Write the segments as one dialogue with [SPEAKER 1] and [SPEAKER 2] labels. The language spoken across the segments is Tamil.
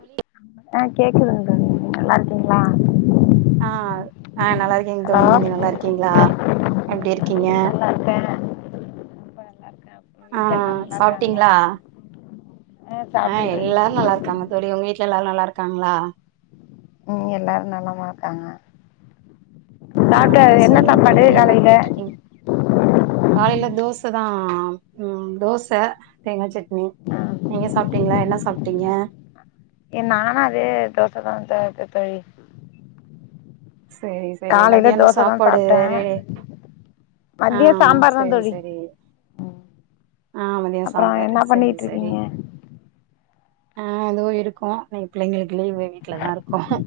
[SPEAKER 1] தோழி
[SPEAKER 2] அ ஆஹ் கேக்குதுங்க நல்லா இருக்கீங்களா
[SPEAKER 1] ஆஹ் ஆஹ் நல்லா இருக்கீங்க
[SPEAKER 2] ஹலோ
[SPEAKER 1] தோழி நீங்க நல்லா இருக்கீங்களா எப்படி இருக்கீங்க
[SPEAKER 2] நல்லா இருக்கேன் ரொம்ப நல்லா இருக்கேன் அப்புறம் வீட்ல எல்லாரும்
[SPEAKER 1] ஆஹ்
[SPEAKER 2] நல்லா இருக்காங்களா
[SPEAKER 1] சாப்பிட்டீங்களா
[SPEAKER 2] ஆ
[SPEAKER 1] ஆஹ்
[SPEAKER 2] சாப்பிட்டோம் தோழி
[SPEAKER 1] எல்லாரும்
[SPEAKER 2] இன்னைக்கு
[SPEAKER 1] நல்லா இருக்காங்க தோழி உங்க வீட்டுல எல்லாரும் நல்லா இருக்காங்களா
[SPEAKER 2] உம் எல்லாரும் நலமா இருக்காங்க சாப்பிட்ட
[SPEAKER 1] ஆஹ்
[SPEAKER 2] என்ன
[SPEAKER 1] சொல்லுங்க
[SPEAKER 2] சாப்பாடு
[SPEAKER 1] தோழி என்ன
[SPEAKER 2] காலையில
[SPEAKER 1] பண்ணிட்டு இருக்கீங்க காலையில தோசை தான் ஆம் உம் தோசை தேங்கா சட் ம்
[SPEAKER 2] ஆ
[SPEAKER 1] நீங்க சாப் டீங்களா என்ன சாப்பிட்டீங்க
[SPEAKER 2] ஏ நான்னு அதே தோசை தான் தா தோழி
[SPEAKER 1] சரி சரி
[SPEAKER 2] காலையில
[SPEAKER 1] மதியானம்
[SPEAKER 2] தோசை தான்
[SPEAKER 1] சாப்பாடு
[SPEAKER 2] சாப்பிட்டேன்
[SPEAKER 1] வேற
[SPEAKER 2] மதியம்
[SPEAKER 1] ஆஹ்
[SPEAKER 2] சாம்பார் தான்
[SPEAKER 1] சரி
[SPEAKER 2] தோழி
[SPEAKER 1] சரி ஆஹ் மதியம்
[SPEAKER 2] அப்புறம்
[SPEAKER 1] சாம்பார்
[SPEAKER 2] என்ன
[SPEAKER 1] சரி
[SPEAKER 2] பண்ணிட்டு
[SPEAKER 1] சரி
[SPEAKER 2] இருக்கீங்க
[SPEAKER 1] ஆஹ் அதோ இருக்கும் இன்னைக் பிள்ளைங்களுக்கு லயும் போய் வீட்டுலதான் இருக்கும் ஹஹ்உம்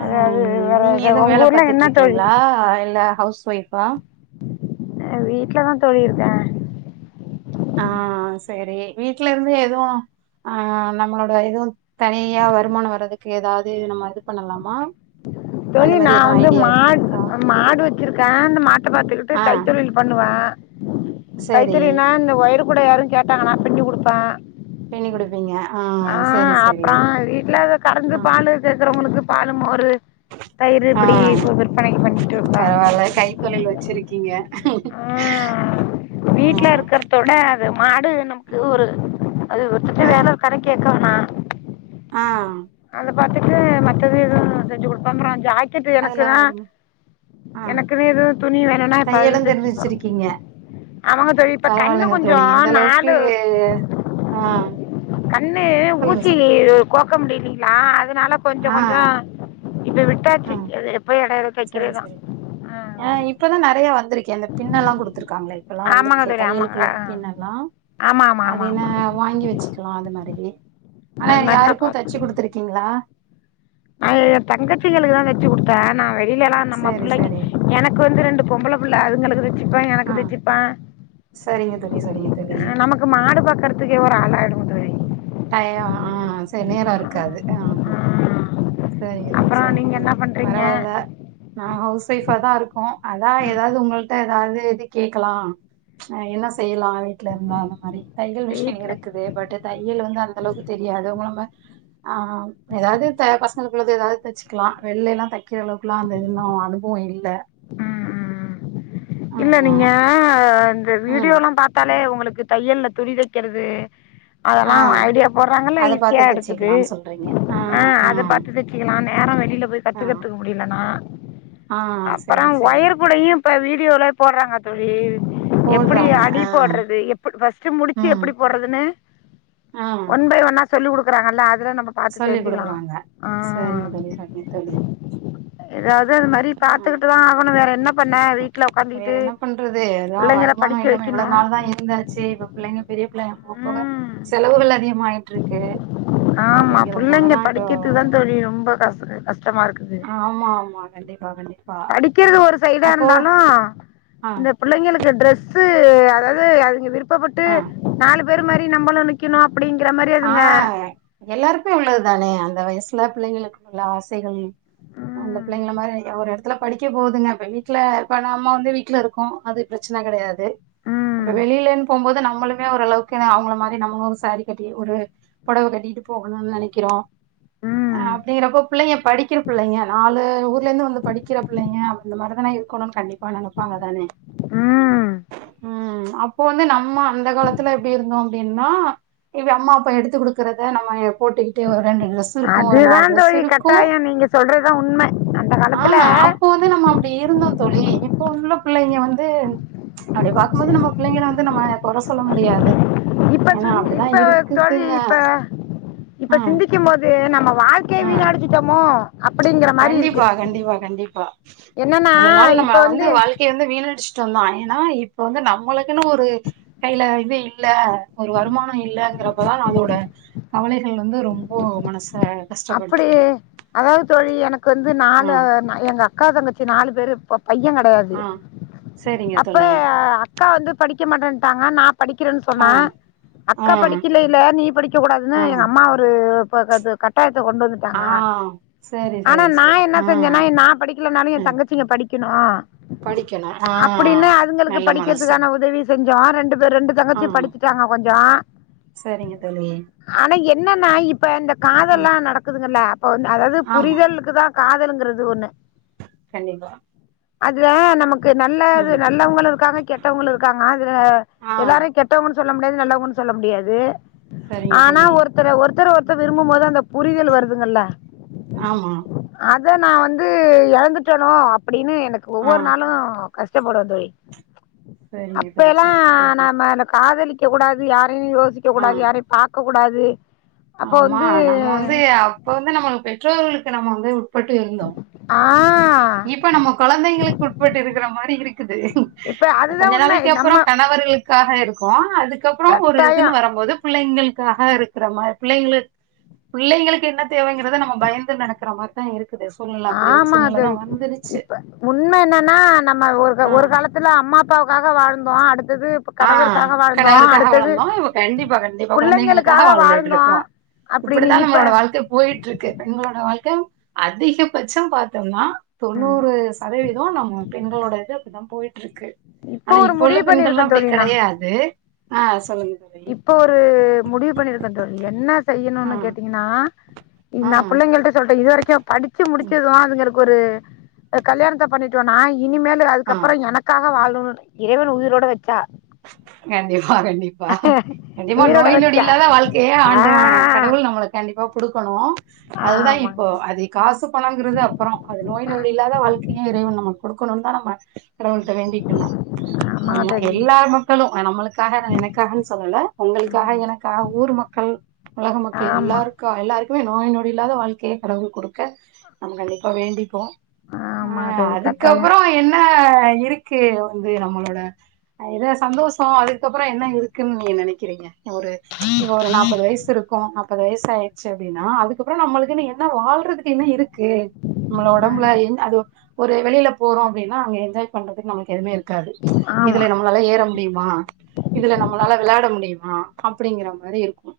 [SPEAKER 2] அ அது வேற உங்க
[SPEAKER 1] வேல
[SPEAKER 2] ஊர்லா
[SPEAKER 1] பாத்துட்டு
[SPEAKER 2] என்ன தோழி
[SPEAKER 1] இருக்கீங்களா இல்ல ஹவுஸ் ஒய்ப்பா
[SPEAKER 2] வீட்டு்லதான் தோழி இருக்கேன்
[SPEAKER 1] ஆ சரி வீட்டு்ல இருந்து எதுவும ஆஹ் நம்மளோட எதுவும் தனியா வருமானம் வர்றதுக்கு ஏதாவது நம்ம இது பண்ணலாமா அந்த
[SPEAKER 2] தோழி
[SPEAKER 1] மாரி
[SPEAKER 2] நான்
[SPEAKER 1] எதுவும்
[SPEAKER 2] வந்து
[SPEAKER 1] ஐடியா
[SPEAKER 2] மாடு
[SPEAKER 1] இருக்கா
[SPEAKER 2] மாடு வச்சிருக்கேன் அந்த மாட்ட பாத்துக்கிட்டு
[SPEAKER 1] ஆ
[SPEAKER 2] கைத்தொழில் பண்ணுவேன்
[SPEAKER 1] சரி
[SPEAKER 2] கைதொழில்னா அந்த ஓயர் கூட யாரும் கேட்டாங்கன்னா பின்னி குடுப்பேன்
[SPEAKER 1] பின்னி குடுப்பீங்க ஆ சரி
[SPEAKER 2] ஆஹ்
[SPEAKER 1] சரி
[SPEAKER 2] அப்புறம் வீட்டுல கறந்து
[SPEAKER 1] ஆ
[SPEAKER 2] பாலு கேக்குறவங்களுக்கு பாலு மோர்ரு தயிர்
[SPEAKER 1] ஆ
[SPEAKER 2] இப்படி விற்பனைக்கு பண்ணிட்டு இருக்கேன்
[SPEAKER 1] பரவால்ல கைத்தொழில் வச்சிருக்கீங்க
[SPEAKER 2] ஆஹ
[SPEAKER 1] ஆ
[SPEAKER 2] வீட்டுல இருக்கிறத விட அது மாடு நமக்கு ஒரு அது ஒருத்தட்ட
[SPEAKER 1] ஆ
[SPEAKER 2] வேலை ஒரு கடன் கேக்கவேணாம்
[SPEAKER 1] ஆ
[SPEAKER 2] பாத்துட்டு மத்தது ஏதும் செஞ்சு குடு பண்றோம் ஜாய் ட்டு
[SPEAKER 1] அதுல
[SPEAKER 2] எனக்குன்னா
[SPEAKER 1] வருமா ஆ
[SPEAKER 2] எனக்குன்னு எதுவும் துணி வேணும்னா எப்பவாது
[SPEAKER 1] தையலும் தெரிஞ்சு
[SPEAKER 2] தைச்சுப்பே
[SPEAKER 1] வச்சிருக்கீங்க
[SPEAKER 2] ஆமாங்க தோழி இப்ப கண்ணு
[SPEAKER 1] பரவால்லங்க தோழி இந்த
[SPEAKER 2] கொஞ்சம்
[SPEAKER 1] அளவுக்கு
[SPEAKER 2] நாலு
[SPEAKER 1] ஆ
[SPEAKER 2] கண்ணு
[SPEAKER 1] சொல்லுங்க
[SPEAKER 2] ஊசி
[SPEAKER 1] சொல்லுங்க
[SPEAKER 2] கோக்க முடிலீங்கிளா அதுனால கொஞ்சம் கொஞ்சம் இப்ப விட்டாச்சு
[SPEAKER 1] ஆஹ
[SPEAKER 2] அது போய் இடையில
[SPEAKER 1] சரி
[SPEAKER 2] தைக்கிறதுதான்
[SPEAKER 1] சரி
[SPEAKER 2] ஆ
[SPEAKER 1] ஆஹ இப்பதான் நிறைய வந்திருக்கே அந்த பின்ன எல்லாம் குடுத்து இருக்காங்களே இப்ப எல்லாம்
[SPEAKER 2] ஆமாங்க
[SPEAKER 1] வந்திருக்கே
[SPEAKER 2] தோழி ஆமாங்க
[SPEAKER 1] தையலுக்குள்ள
[SPEAKER 2] ஆ
[SPEAKER 1] அந்த பின் எல்லாம்
[SPEAKER 2] ஆமா ஆமா
[SPEAKER 1] அது
[SPEAKER 2] ஆமா
[SPEAKER 1] என்ன
[SPEAKER 2] ஆமா
[SPEAKER 1] வாங்கி வச்சுக்கலாம் அது மாரி ஆனா
[SPEAKER 2] அது மாதிரி
[SPEAKER 1] யாருக்கும் தைச்சு குடுத்துருக்கீங்களா
[SPEAKER 2] அது தங்கச்சிகளுக்கு தான் தைச்சு குடுத்தேன் நா இல்லலாம் நம்ம
[SPEAKER 1] சரி
[SPEAKER 2] பிள்ளைங்க
[SPEAKER 1] சரி
[SPEAKER 2] எனக்கு வந்து ரெண்டு பொம்பள புள்ள அதுங்களுக்கு தச்சுப்பேன்
[SPEAKER 1] ஆ
[SPEAKER 2] எனக்கு தச்சிப்பேன்
[SPEAKER 1] சரிங்க தோழி சரிங்க தோழி
[SPEAKER 2] நமக்கு மாடு பாக்கறதுக்கே ஒரு ஆள ஆயிடும் [unintelligible]
[SPEAKER 1] டயோம் ஆஹ செரி நேரம்
[SPEAKER 2] ஆமா.
[SPEAKER 1] இருக்காது ஆமா
[SPEAKER 2] ஆ.
[SPEAKER 1] சரிங்க தோழி
[SPEAKER 2] அப்புறம்
[SPEAKER 1] சரிங்க
[SPEAKER 2] நீங்க
[SPEAKER 1] தோழி
[SPEAKER 2] என்ன பண்றீங்க
[SPEAKER 1] பரவால்ல நான் ஹவுஸ் ஒய்ஃபா தான் இருக்கோம் அதான் ஏதாவது உங்கள்கிட்ட ஏதாவது இது கேட்கலாம் என்ன செய்யலாம் வீட்டுல இருந்தா அந்த மாரி தையல் மிஷின்
[SPEAKER 2] வீட்டில்
[SPEAKER 1] இருக்குது பட் தை அந்த அளவுக்கு தெரியாது அதுவும் இல்லாம ஆஹ் ஏதாவது பசங்களுக்கு ஏதாவுது தைச்சுக்கலாம் வெளில எல்லாம் தைக்கிற அளவுக்குல்லாம் அது இன்னும் அனுபவம் இல்லை
[SPEAKER 2] உம் உம் உம் இல்ல
[SPEAKER 1] ஆமா.
[SPEAKER 2] நீங்க
[SPEAKER 1] ம்.
[SPEAKER 2] வீடியோலாம் பார்த்தா லே உங்களுக்கு தையல்ல துடிதைக்கிறது
[SPEAKER 1] ஆ
[SPEAKER 2] அதெல்லாம் ஐடியா போடுறாங்கல்ல
[SPEAKER 1] அத பாத்து
[SPEAKER 2] ஈஸியா எடுக்குது
[SPEAKER 1] தச்சுக்கலாம்னு சொல்றீங்க. ஆ,
[SPEAKER 2] ஆஹ்
[SPEAKER 1] ஆ,
[SPEAKER 2] அத பாத்து தச்சிக்கலாம்னேன் வேற வெளி ல போய்
[SPEAKER 1] ஆ,
[SPEAKER 2] கத்துக்கத்துகிறத்திற்கு முடியலனா
[SPEAKER 1] ஆ சரி,
[SPEAKER 2] அப்புறம்
[SPEAKER 1] சரி.
[SPEAKER 2] ஒயற்கூடையும் இப்ப வீ டியோல போடுறாங்க தோழி எப்படி
[SPEAKER 1] போடுறாங்க.
[SPEAKER 2] அடி
[SPEAKER 1] ஆ,
[SPEAKER 2] போடுறது ஃபர்ஸ்ட் முடிச்சு
[SPEAKER 1] ம்,
[SPEAKER 2] எப்படி போடுறதுன்னு
[SPEAKER 1] ஆ
[SPEAKER 2] ஒன் பை ஒன்னா சொல்லி கொடுக்குறாங்கல்ல அ துல நம்ம பாத்து
[SPEAKER 1] சொல்லிக்
[SPEAKER 2] தெரிஞ்சுக்கெல்லாம்
[SPEAKER 1] குடுக்குறாங்க. சரிங்க
[SPEAKER 2] ஆஹ்
[SPEAKER 1] தோழி, சரிங்க தோழி.
[SPEAKER 2] ஏதாவது அது மாதிரி
[SPEAKER 1] ம்.
[SPEAKER 2] பாத்துக்கிட்டுதான் ஆகணும் வேற என்ன பண்ண வீ
[SPEAKER 1] வேற என்ன பண்றது அதான் வருமானம்
[SPEAKER 2] படிக்க
[SPEAKER 1] இல்லாம இவ்வளவு
[SPEAKER 2] வைக்கணும்
[SPEAKER 1] நாள் தான் இருந்தாச்சு இப்ப பிள்ளைங்க பெரிய பிள்ளைங்க போக போக
[SPEAKER 2] ம்
[SPEAKER 1] செலவுகள் அதிகமா ஆயிட்டு இருக்கு
[SPEAKER 2] ஆமா
[SPEAKER 1] அப்படிங்கிறதுனால
[SPEAKER 2] பிள்ளைங்க
[SPEAKER 1] தான் இப்போ
[SPEAKER 2] படிக்கிறது தான் தோழி ரொம்ப [unintelligible]
[SPEAKER 1] ஆமா ஆமா கண்டிப்பா கண்டிப்பா அப்போ
[SPEAKER 2] லும்
[SPEAKER 1] ஆ
[SPEAKER 2] இந்த பிள்ளைங்களுக்கு ட்ரெஸ் க்கு அதாவது அவிங்க விருப் பபட்டு நாலு பேறு மாரி நம்மளும் நிக்கணும்
[SPEAKER 1] ஆஹ் எல்லாருக்கும் உள்ளதுதானே இந்த வயசுல பிள்ளைங்களுக்கு உள்ள ஆசைகள் அந்த
[SPEAKER 2] ம்
[SPEAKER 1] பிள்ளைங்க மாரி ஒரு இடத்துல படிக்க போகுதுங்க வீட்டுல இப்ப நம்ம வந்து வீட்டுல இருக்கோம் அது பிரச்சனை கிடையாது நம்ப
[SPEAKER 2] ம்
[SPEAKER 1] வெளியிலன்னு போகும்போது நம நம்ளுமே ஓரளவுக்கு அவுங்கள மாரி நம்மளும் சாரி கட் டி ஒரு புடவை கட்டிட்டு போகணும்னு நினைக்கிறோம் அஹ்
[SPEAKER 2] ம்
[SPEAKER 1] அப்படிங்கறப்ப பிள்ளைங்க படிக்கிற பிள்ளைங்க நாலு ஊர்ல இருந்து வந்து படிக்கிற பிள்ளைங்க அந்த மாரி தானே இருக்கணும்னு கண்டிப்பா நினைப்பாங்க தானே
[SPEAKER 2] உம்
[SPEAKER 1] உம் அப்போ வந்து நம்ம அந்த காலத்துல எப்படி இருந்தோம் அப்படின்னா இப்ப அம்மா அப்ப எடுத்து குடுக்கறத நம்ம போட்டுக்கிட்டு ஒரு ரெண்டு ட்ரெஸ் இருக்கும் ஒரு
[SPEAKER 2] அதுதா
[SPEAKER 1] நாலு ட்ரெஸ்
[SPEAKER 2] தோழி
[SPEAKER 1] இருக்கும்
[SPEAKER 2] கட்டாயோ நீங்க சொல்றதுதா உண்ம அந்த காலத்துல
[SPEAKER 1] ஆஹ் அப்போ வந்து நம்ம அப்படி இருந்தோம் தோழி இப்ப உள்ள பிள்ளைங்க வந்து அப்படி பார்க்கும் போது நம்ம பிள்ளைங்க வந்து நம்ம குறை சொல்ல முடியாது
[SPEAKER 2] இப்ப
[SPEAKER 1] ஏன்னா
[SPEAKER 2] சுந்
[SPEAKER 1] அப்டிதா
[SPEAKER 2] இப்ப தோழி
[SPEAKER 1] இருக்குதுங்க
[SPEAKER 2] இப்ப இப்ப
[SPEAKER 1] ம்
[SPEAKER 2] சிந்திக்கும் போது நம்ம வாழ் வாழ்க்கை
[SPEAKER 1] ம்
[SPEAKER 2] வீனடிச்சிடமோ ஆ
[SPEAKER 1] கண்டிப்பா கண்டிப்பா கண்டிப்பா
[SPEAKER 2] என்னன்னா
[SPEAKER 1] இவ்வளவு நாள் நம்ம
[SPEAKER 2] இப்ப
[SPEAKER 1] வந்து வாழ்க்கையை வந்து வீணடிச்சு வீனடிச்டோம் தான் ஏன்னா இப்ப வந்து நம்மளுக்குன்னு ஒரு கையில இது இல்ல ஒரு வருமானம் இல்லங்கிறப்பதான் அதோட கவலைகள் வந்து ரொம்ப மனசு
[SPEAKER 2] அப்படியே அதாவது எனக்கு வந்து
[SPEAKER 1] ஆ
[SPEAKER 2] நாலு எங்க அக்கா தங்கசிக அக்கா தங்கச்சி நாலு பேரு இருப்போ பையன் கிடையாது
[SPEAKER 1] ஆ சரிங்க
[SPEAKER 2] அப்ப
[SPEAKER 1] தோழி
[SPEAKER 2] அக்கா வந்து படிக்க மாட்டேட்டாங்க நா படிக்கிறேன்னு
[SPEAKER 1] ஆ
[SPEAKER 2] சொன்னேன்
[SPEAKER 1] ஆ
[SPEAKER 2] அக்கா படிக்கல இல்ல நீ படிக்க கூடாதுன்னு
[SPEAKER 1] ஆ
[SPEAKER 2] எங்க அம்மா ஒரு ப்பது கடன் ஆடியபிள் கொண்டு
[SPEAKER 1] ஆ
[SPEAKER 2] வந்துட்டாங்க
[SPEAKER 1] சரி
[SPEAKER 2] ஆனா
[SPEAKER 1] சரி சரி
[SPEAKER 2] நான் என்ன
[SPEAKER 1] ஆ
[SPEAKER 2] செஞ்சேன்னா நான் படிக்கலனாலும் என்
[SPEAKER 1] ம்
[SPEAKER 2] தங்கச்சிங்க படிக்க படிக்கவெக்கினோ
[SPEAKER 1] படிக்கணும் ஆ
[SPEAKER 2] அப்படின்னு அதுங்களுக்கு
[SPEAKER 1] நல்ல மனசு
[SPEAKER 2] படிக்கிறதுக்கான உதவி செஞ்சோம் ரெண்டு பேர் ரெண்டு
[SPEAKER 1] ஆ
[SPEAKER 2] தங்கச்சி படிச்சட்டாங்க கொஞ்சம்
[SPEAKER 1] சரிங்க தோழி
[SPEAKER 2] ஆனா என்ன நான் இப்ப இந்த
[SPEAKER 1] ம்
[SPEAKER 2] எல்லாம் நடக்குதுங்கல்ல அப்ப அதாவது
[SPEAKER 1] ஆமா
[SPEAKER 2] புரிதலுக்கு தான் காதலுங்கிறது ஒண்ணு
[SPEAKER 1] கண்டிப்பா
[SPEAKER 2] அத நமக்கு நல்லது
[SPEAKER 1] ம்
[SPEAKER 2] நல்லவங்க இருக்காங்க கெட்டவங்க இருக்காங்க அதுல
[SPEAKER 1] ஆ
[SPEAKER 2] எல்லாரும் கெட்டவங்களுக்கு சொல்ல முடியாது நல்ல ஒன்னு சொல்ல முடியாது
[SPEAKER 1] சரிங்க
[SPEAKER 2] ஆனா
[SPEAKER 1] தோழி
[SPEAKER 2] ஒருத்தர் ஒருத்தர் ஒருத்த விரும்பும்போது அந்த புரியதல் வருதுங்கல
[SPEAKER 1] ஆமா
[SPEAKER 2] அத நான் வந்து இழந்துட்டனோ அப்படின்னு எனக்கு
[SPEAKER 1] ஆ
[SPEAKER 2] ஒவ்வொரு நாளும் கஷ்டப்படுவ தோழி
[SPEAKER 1] சரிங்க
[SPEAKER 2] அப்ப
[SPEAKER 1] தோழி
[SPEAKER 2] எல்லாம்
[SPEAKER 1] சரிங்க தோழி
[SPEAKER 2] நாம இந்த காதலி க கூடாது யா யோசிக்க
[SPEAKER 1] ஆ
[SPEAKER 2] கூடாது யார பார்க இருக்க கூடாது அப்போ வந்து
[SPEAKER 1] அ அப்ப வந்து நம்ம பெற்றோர்களுக்கு நம்ம வந்து உட்பட்டு இருந்தோம்
[SPEAKER 2] ஆஹ
[SPEAKER 1] இப்ப நம்ம குழந்தைங்களுக்கு உட்பட்டு இருக்கிற மாதிரி இருக்குது
[SPEAKER 2] இப்ப
[SPEAKER 1] கொஞ்ச
[SPEAKER 2] அதுதான் உண்மை.
[SPEAKER 1] நாளைக்கு
[SPEAKER 2] நம்ம
[SPEAKER 1] அப்புறம் கணவர்களுக்கு க்காக இருக்கும் அது அதுக்க அப்புறம் ஒரு இதுன்னு
[SPEAKER 2] கட்டாயம்
[SPEAKER 1] வரும்போது பிள்ளைங்களுக்காக இருக்கிற மா பிள்ளைங்களுக்கு பிள்ளைங்களுக்கு என்ன தேவைங்கறத நம்ம பயந்து நடக்கற மாதிரிதான் இருக்கு சூழ்நில அடி ஒரு
[SPEAKER 2] ஆமா
[SPEAKER 1] சூழ்நில
[SPEAKER 2] தோழி
[SPEAKER 1] தான் வ
[SPEAKER 2] இப்ப உண்மை என்னன்னா நம்ம ஒரு
[SPEAKER 1] ஆ
[SPEAKER 2] ஒரு காலத்துல அம்மா அப்பாவுக்காக வாழ இருந்த அடுத்து
[SPEAKER 1] ஆஹ் கணவருக்காக வளர்ந்தோம் இ கண்டிப்பா கண்டிப்பா குழந்தைங்களுக்காக
[SPEAKER 2] புள்ளைங்களுக்காக
[SPEAKER 1] வளர்ந்துட்டு
[SPEAKER 2] வாழ்ந்தோம்
[SPEAKER 1] இருக்கோம்
[SPEAKER 2] அப்படின்னு
[SPEAKER 1] இப்படித்தான்
[SPEAKER 2] இப்ப
[SPEAKER 1] நம்மளோட வாழ்க்கை போயிட்டு இருக்கு பெண்ங்களோட வாழ்க்கை அதிகபட்சம் பார்த்தோம்னா தொண்ணூறு சதவீதம் நம்ம பெண்களோட இது அப்பதான் போயிட்டு இருக்கு
[SPEAKER 2] இப்ப
[SPEAKER 1] ஆனா
[SPEAKER 2] ஒரு
[SPEAKER 1] இப்போ உள்ள
[SPEAKER 2] முடிவு பண்ணிருக்கேன்
[SPEAKER 1] பெண்களல்லாம்
[SPEAKER 2] தோழி நான்
[SPEAKER 1] கிடையாது ஆஹ் சொல்லுங்க தோழி
[SPEAKER 2] இப்ப ஒரு முடிவு பண்ணிருக்கேன் தோலி என்ன செய்யணும்ன்னனு
[SPEAKER 1] ஆஹ்
[SPEAKER 2] கேட்டீங்கன்னா இ நான்
[SPEAKER 1] ஆஹ்
[SPEAKER 2] பிள்ளைங்களிட்ட சொல்றேன் இது வரைக்கும் படிச்சு முடிச்சதுவாங்கிறது ஒரு கல்யாணத்த பண்ணிட்டோனா இனிமேல்
[SPEAKER 1] ஆ
[SPEAKER 2] அதுக்கப்புறம் எனக்காக வாழ் இறைவன் உயிரோட வச்சா
[SPEAKER 1] கண்டி ஆ கண்டிப்பா கண்டிப்பா
[SPEAKER 2] உயிரோட
[SPEAKER 1] நோய் நொடி
[SPEAKER 2] வச்சா
[SPEAKER 1] இல்லாத வாழ்க்கையே ஆண்டவான்
[SPEAKER 2] ஆஹ்
[SPEAKER 1] கடவுள் நம்மளுக்கு கண்டிப்பா கொடுக்கணும் அதுதான் இப்போ
[SPEAKER 2] ஆமாங்க
[SPEAKER 1] அது காசு பணங்கிறது அப்புறம் அது நோய் நொடி இல்லாத வாழ்க்கையும் இறைவ நம்ம கொடு க்கணும் தான நம்ம கடவுளிட்ட வேண்டிணும் ஆமா எல்லார் மக்களும் நம்மளுக்காக எனக்காகனு சொல்லல உங்களுக்காக
[SPEAKER 2] ம்
[SPEAKER 1] எனக்காக ஊர் மக்கள் உலக மக்கள்
[SPEAKER 2] ஆமா
[SPEAKER 1] எல்லாருக்கும் எல்லாருக்கும் எப்பயும் நோய் நோடி இல்லாத வாழ்க்கையை கடவுள் கொடுக்க நம்ம கண்டிப்பாக வேண்டிப்போம்
[SPEAKER 2] ஆமா
[SPEAKER 1] அஹ்
[SPEAKER 2] தோழி கட்டாயோ
[SPEAKER 1] அதுக்கப்புறம் என்ன இருக்கு வந்து நம்மளோட ஏதோ சந்தோஷம் அதுக்கப்புறம் என்ன இருக்குன்னு நீங்க நினைக்கிறீங்க ஒரு இ ஒரு நாப்பது வயசு இருக்கும் முப்பது வயசு ஆயிச்சு அப்படின்னா அதுக்கப்புறம் நம்மளுக்கு என்ன வாழ்றதுக்கு என்ன இருக்கு நம்ள உடம்புல
[SPEAKER 2] ம்
[SPEAKER 1] அது ஒரு வெளிய போறோம் அப்படனாங்க என்ஜாய் பண்றதுக்கு நமக்கு எதுவுமே இருக்கு இருக்காது இது
[SPEAKER 2] ஆமா
[SPEAKER 1] இதுல நம்மளால ஏற முடியுமா இதுல நம்மளால விளாட முடியுமா அப்படிங்கற மாரி இருக்கும்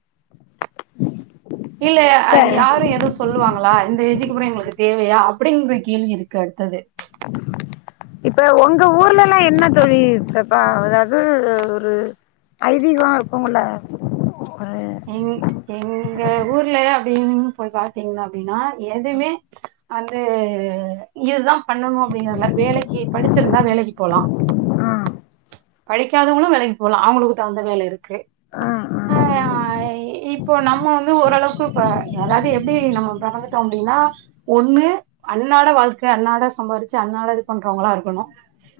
[SPEAKER 1] இல்ல
[SPEAKER 2] இப்ப
[SPEAKER 1] அது யாரும் ஏதோ சொல்லுவாங்களா இந்த எஜிக்குப்புறம் எங்களுக்கு தேவையா அப்படிங்கிற கேள்வி இருக்கு அடுத்தது
[SPEAKER 2] இப்ப உங்க ஊர்லல்லாம் என்ன தோழி இருப்பா அதாவது ஒரு ஐதகம் இருக்கும்ங்கல ஒரு
[SPEAKER 1] எங எங்க ஊர்ல அப்படின்னு போய் பாத்தீங்கன்னா அப்படின்னா எதுவுமே வந்து இதுதான் பண்ணணும் அப்படிங்கிறதுல வேலைக்கு படிச்சிருந்தா வேலைக்கு போலாம்
[SPEAKER 2] ஆ
[SPEAKER 1] படிக்காதவங்களும் வேலைக்கு போகலாம் அவங்களுக்கு தகுந்த வேலை இருக்கு
[SPEAKER 2] ஆ ஆ ஆ
[SPEAKER 1] அஹ் இப்போ நம்ம வந்து ஓரளவுக்கு இப்ப அதாவது எப்படி நம்ம நடந்துட்டோம் அப்படின்னா ஒண்ணு அண்ணாட வாழ்க்கை அண்ணாட சம்பாதிச்சு அண்ணாட இது பண்றவங்களா இருக்கணும்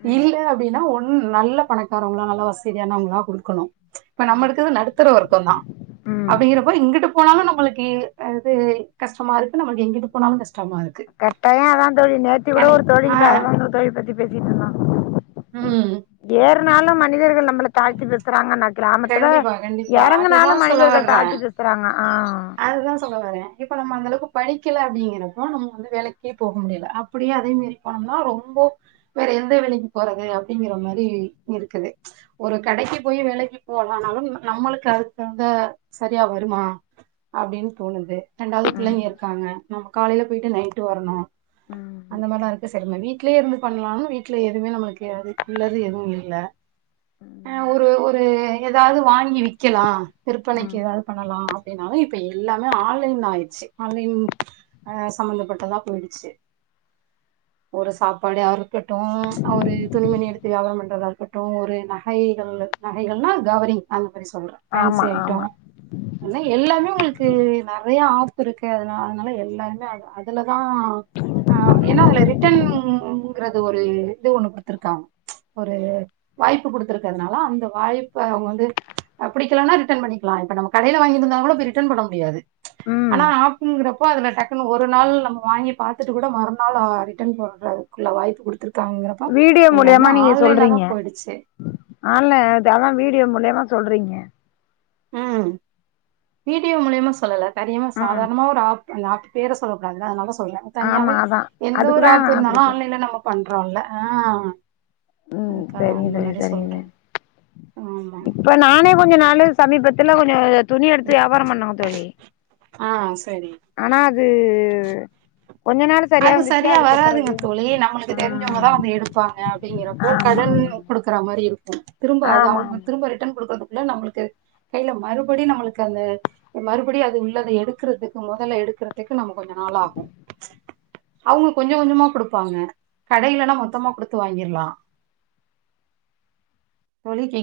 [SPEAKER 2] ம்
[SPEAKER 1] இல்ல அப்படின்னா ஒண்ணு நல்ல பணக்கார நல்ல வசதிய கொடுக்கணும் இப்ப நம்ம
[SPEAKER 2] ம்
[SPEAKER 1] நடுத்தர வர்க்கம் தான்
[SPEAKER 2] ம்
[SPEAKER 1] அப்படிங்கற எங்க போனாலும் நளுக்கு கஷ்டமா இருக்கு இங்கிட்டு போனாலும் கஷ்ட
[SPEAKER 2] கட்டாயம் அதான் தோழி நேரத்தி கூட
[SPEAKER 1] ஏன்னா
[SPEAKER 2] ஒரு தோழிக்கிட்ட
[SPEAKER 1] ஆஹ்
[SPEAKER 2] அததான் ஒரு தோழி பத்தி பேசிட்டு இருந்தோம்
[SPEAKER 1] ஹம்
[SPEAKER 2] நாலும் மனிதர்கள் நம்மளை தாழ்த்தி பேசுறாங்கன்னா கிராமத்துல
[SPEAKER 1] கண்டிப்பா கண்டிப்பா
[SPEAKER 2] இறங்குினாலும்
[SPEAKER 1] அதுதான் சொல்ல
[SPEAKER 2] மனிதர்கள்
[SPEAKER 1] வர்றேன்.
[SPEAKER 2] தாழ்த்தி பேசுறாங்க ஆஹ்
[SPEAKER 1] அதுதான் சொல்ல வர்றேன். இப்ப நம்ம அந்த அளவுக்கு படிக்கல அப்படிங்கிறப்போ நம்ம வந்து வேலைக்கே போக முடியலை அப்படியே அதே மாரி போனோம்னா ரொம்ப வேற எந்த வேலைக்கு போறது அப்படிங்கிற மாதிரி இருக்குது ஒரு கடைக்கு போய் வேலைக்கு போகலாம் நம்பனாலும் நம்மளுக்கு அதுக்குகுந்த சரியா வருமா அப்படின்னு தோணுது ரெண்டாவது
[SPEAKER 2] ம்
[SPEAKER 1] பிள்ளைங்க இருக்காங்க நம்ம காலையில போயிட்டு நைட்டு வரணும்
[SPEAKER 2] ம்
[SPEAKER 1] அந்த மாதிரி எல்லாம் இருக்கு சரிமா வீட்லயே இருந்து பண்ணலானும் வீட்டுல எதுவுமே நம்மளுக்கு அதுக்குள்ளது எதுவும் இல்ல ஆ
[SPEAKER 2] ம்
[SPEAKER 1] ஒரு ஒரு ஏதாவது வாங்கி விக்கலாம் விற்பனைக்கு
[SPEAKER 2] ம்
[SPEAKER 1] ஏதாவது பண்ணலாம் அப்படின்னாலும் இப்ப எல்லாமே ஆன்லைன்ல ஆயிடுச்சு ஆன்லைன் அஹ் சம்பந்தப்பட்டதா போயிடுச்சு ஒரு சாப்பாடா இருக்கட்டும் ஒரு துணிமணி எடுத்து வியாபாரம் பண்றதா இருக்கட்டும் ஒரு நகைகள் நகைகள்னா கவரி் அ
[SPEAKER 2] ஆமா
[SPEAKER 1] பேன்சி
[SPEAKER 2] ஆமா
[SPEAKER 1] ஐட்டம் எல்லாமே உங்களுக்கு நரையா இருக்குன அதனால எல்லாருமே அதுதான் ஹ ஏன்னா அதுல ரிட்டன்ங்கிறது ஒரு இது ஒண்ணு குத்துருக்காங்க ஒரு வாய்ப்பு குடுத்துருக்குரனால அந்த வாய்ப்ப வந்து பிடிக்கலனா ரிட்டன் பண்ணிக்கலாம் இப்ப நம்ப கடைல வாங்கீட்டு வந்தா கூட இப்ப ரிட்டன் பண்ண முடியாது
[SPEAKER 2] ம்
[SPEAKER 1] ஆனா ஆப்க்குறப்ப முடியான நா மறுநாள் வாய்ப்பு இருக்காங்கிறப்ப
[SPEAKER 2] வீடியோ
[SPEAKER 1] எல்லாருமே ஆன்லைன தான் போயிடுச்சு
[SPEAKER 2] ஆல்ல அதான் வீடியோ மூலயமா சொல்றீங்க
[SPEAKER 1] உம் வீடியோ மூலியமா சொல்லல தெரியாம
[SPEAKER 2] ம்
[SPEAKER 1] சாதாரணமா ஒரு ஆ ந்த நா பேரை சொல்ல கூடாது அதனால சொல்லறாங்க
[SPEAKER 2] ஆமா
[SPEAKER 1] தனியாவே
[SPEAKER 2] அதா
[SPEAKER 1] எந்த ஒரு
[SPEAKER 2] அதுக்குதா நா
[SPEAKER 1] ஆப்
[SPEAKER 2] அப்டி
[SPEAKER 1] இருந்தாலும்
[SPEAKER 2] சொன்
[SPEAKER 1] ஆன்லைன்ல நம்ம பண்றோம் றல ஆஹ்
[SPEAKER 2] உம்
[SPEAKER 1] அதுக்காக அந்த
[SPEAKER 2] சரிங்க
[SPEAKER 1] மாதிரி
[SPEAKER 2] சரிங்க
[SPEAKER 1] சொல்றேன்
[SPEAKER 2] ச
[SPEAKER 1] ஆமா
[SPEAKER 2] இப்ப நானே கொஞ்ச நாள் சமீப ல்ல கொஞ துணி எடுத்து வியாபம் பண்ணாங்க தொழி
[SPEAKER 1] ஆஹ் சரி
[SPEAKER 2] ஆனா அது உ
[SPEAKER 1] அது சரியா வராதுங்க தூழி நம்மளுக்கு
[SPEAKER 2] ஆ
[SPEAKER 1] தெரிஞ்சவங்கதான் வந்து எடுப்பாங்க அப்படிங்கிறப்போ
[SPEAKER 2] ஆமா ஆமா
[SPEAKER 1] கடன் கொடுக்குற மாரி திரும்ப அது
[SPEAKER 2] ஆமா ஆமா
[SPEAKER 1] அவங்க திரும்ப ரிட்டர்ன் கொடுக்கறது நம்மளுக்கு கையில மறுபடி நம்மளுக்கு அந்த மறுபடி அது உள்ளதை எடுக்கிறதுக்கு முதல்ல எடுக்குறதுக்கு நம்ம கொஞ்சம் நாள் ஆகும் அவங்க கொஞ்சம் கொஞ்சமா கொடுப்பாங்க கடைலனா மொத்தமா கொடுத்து வாங்கிரலாம் [unintelligible]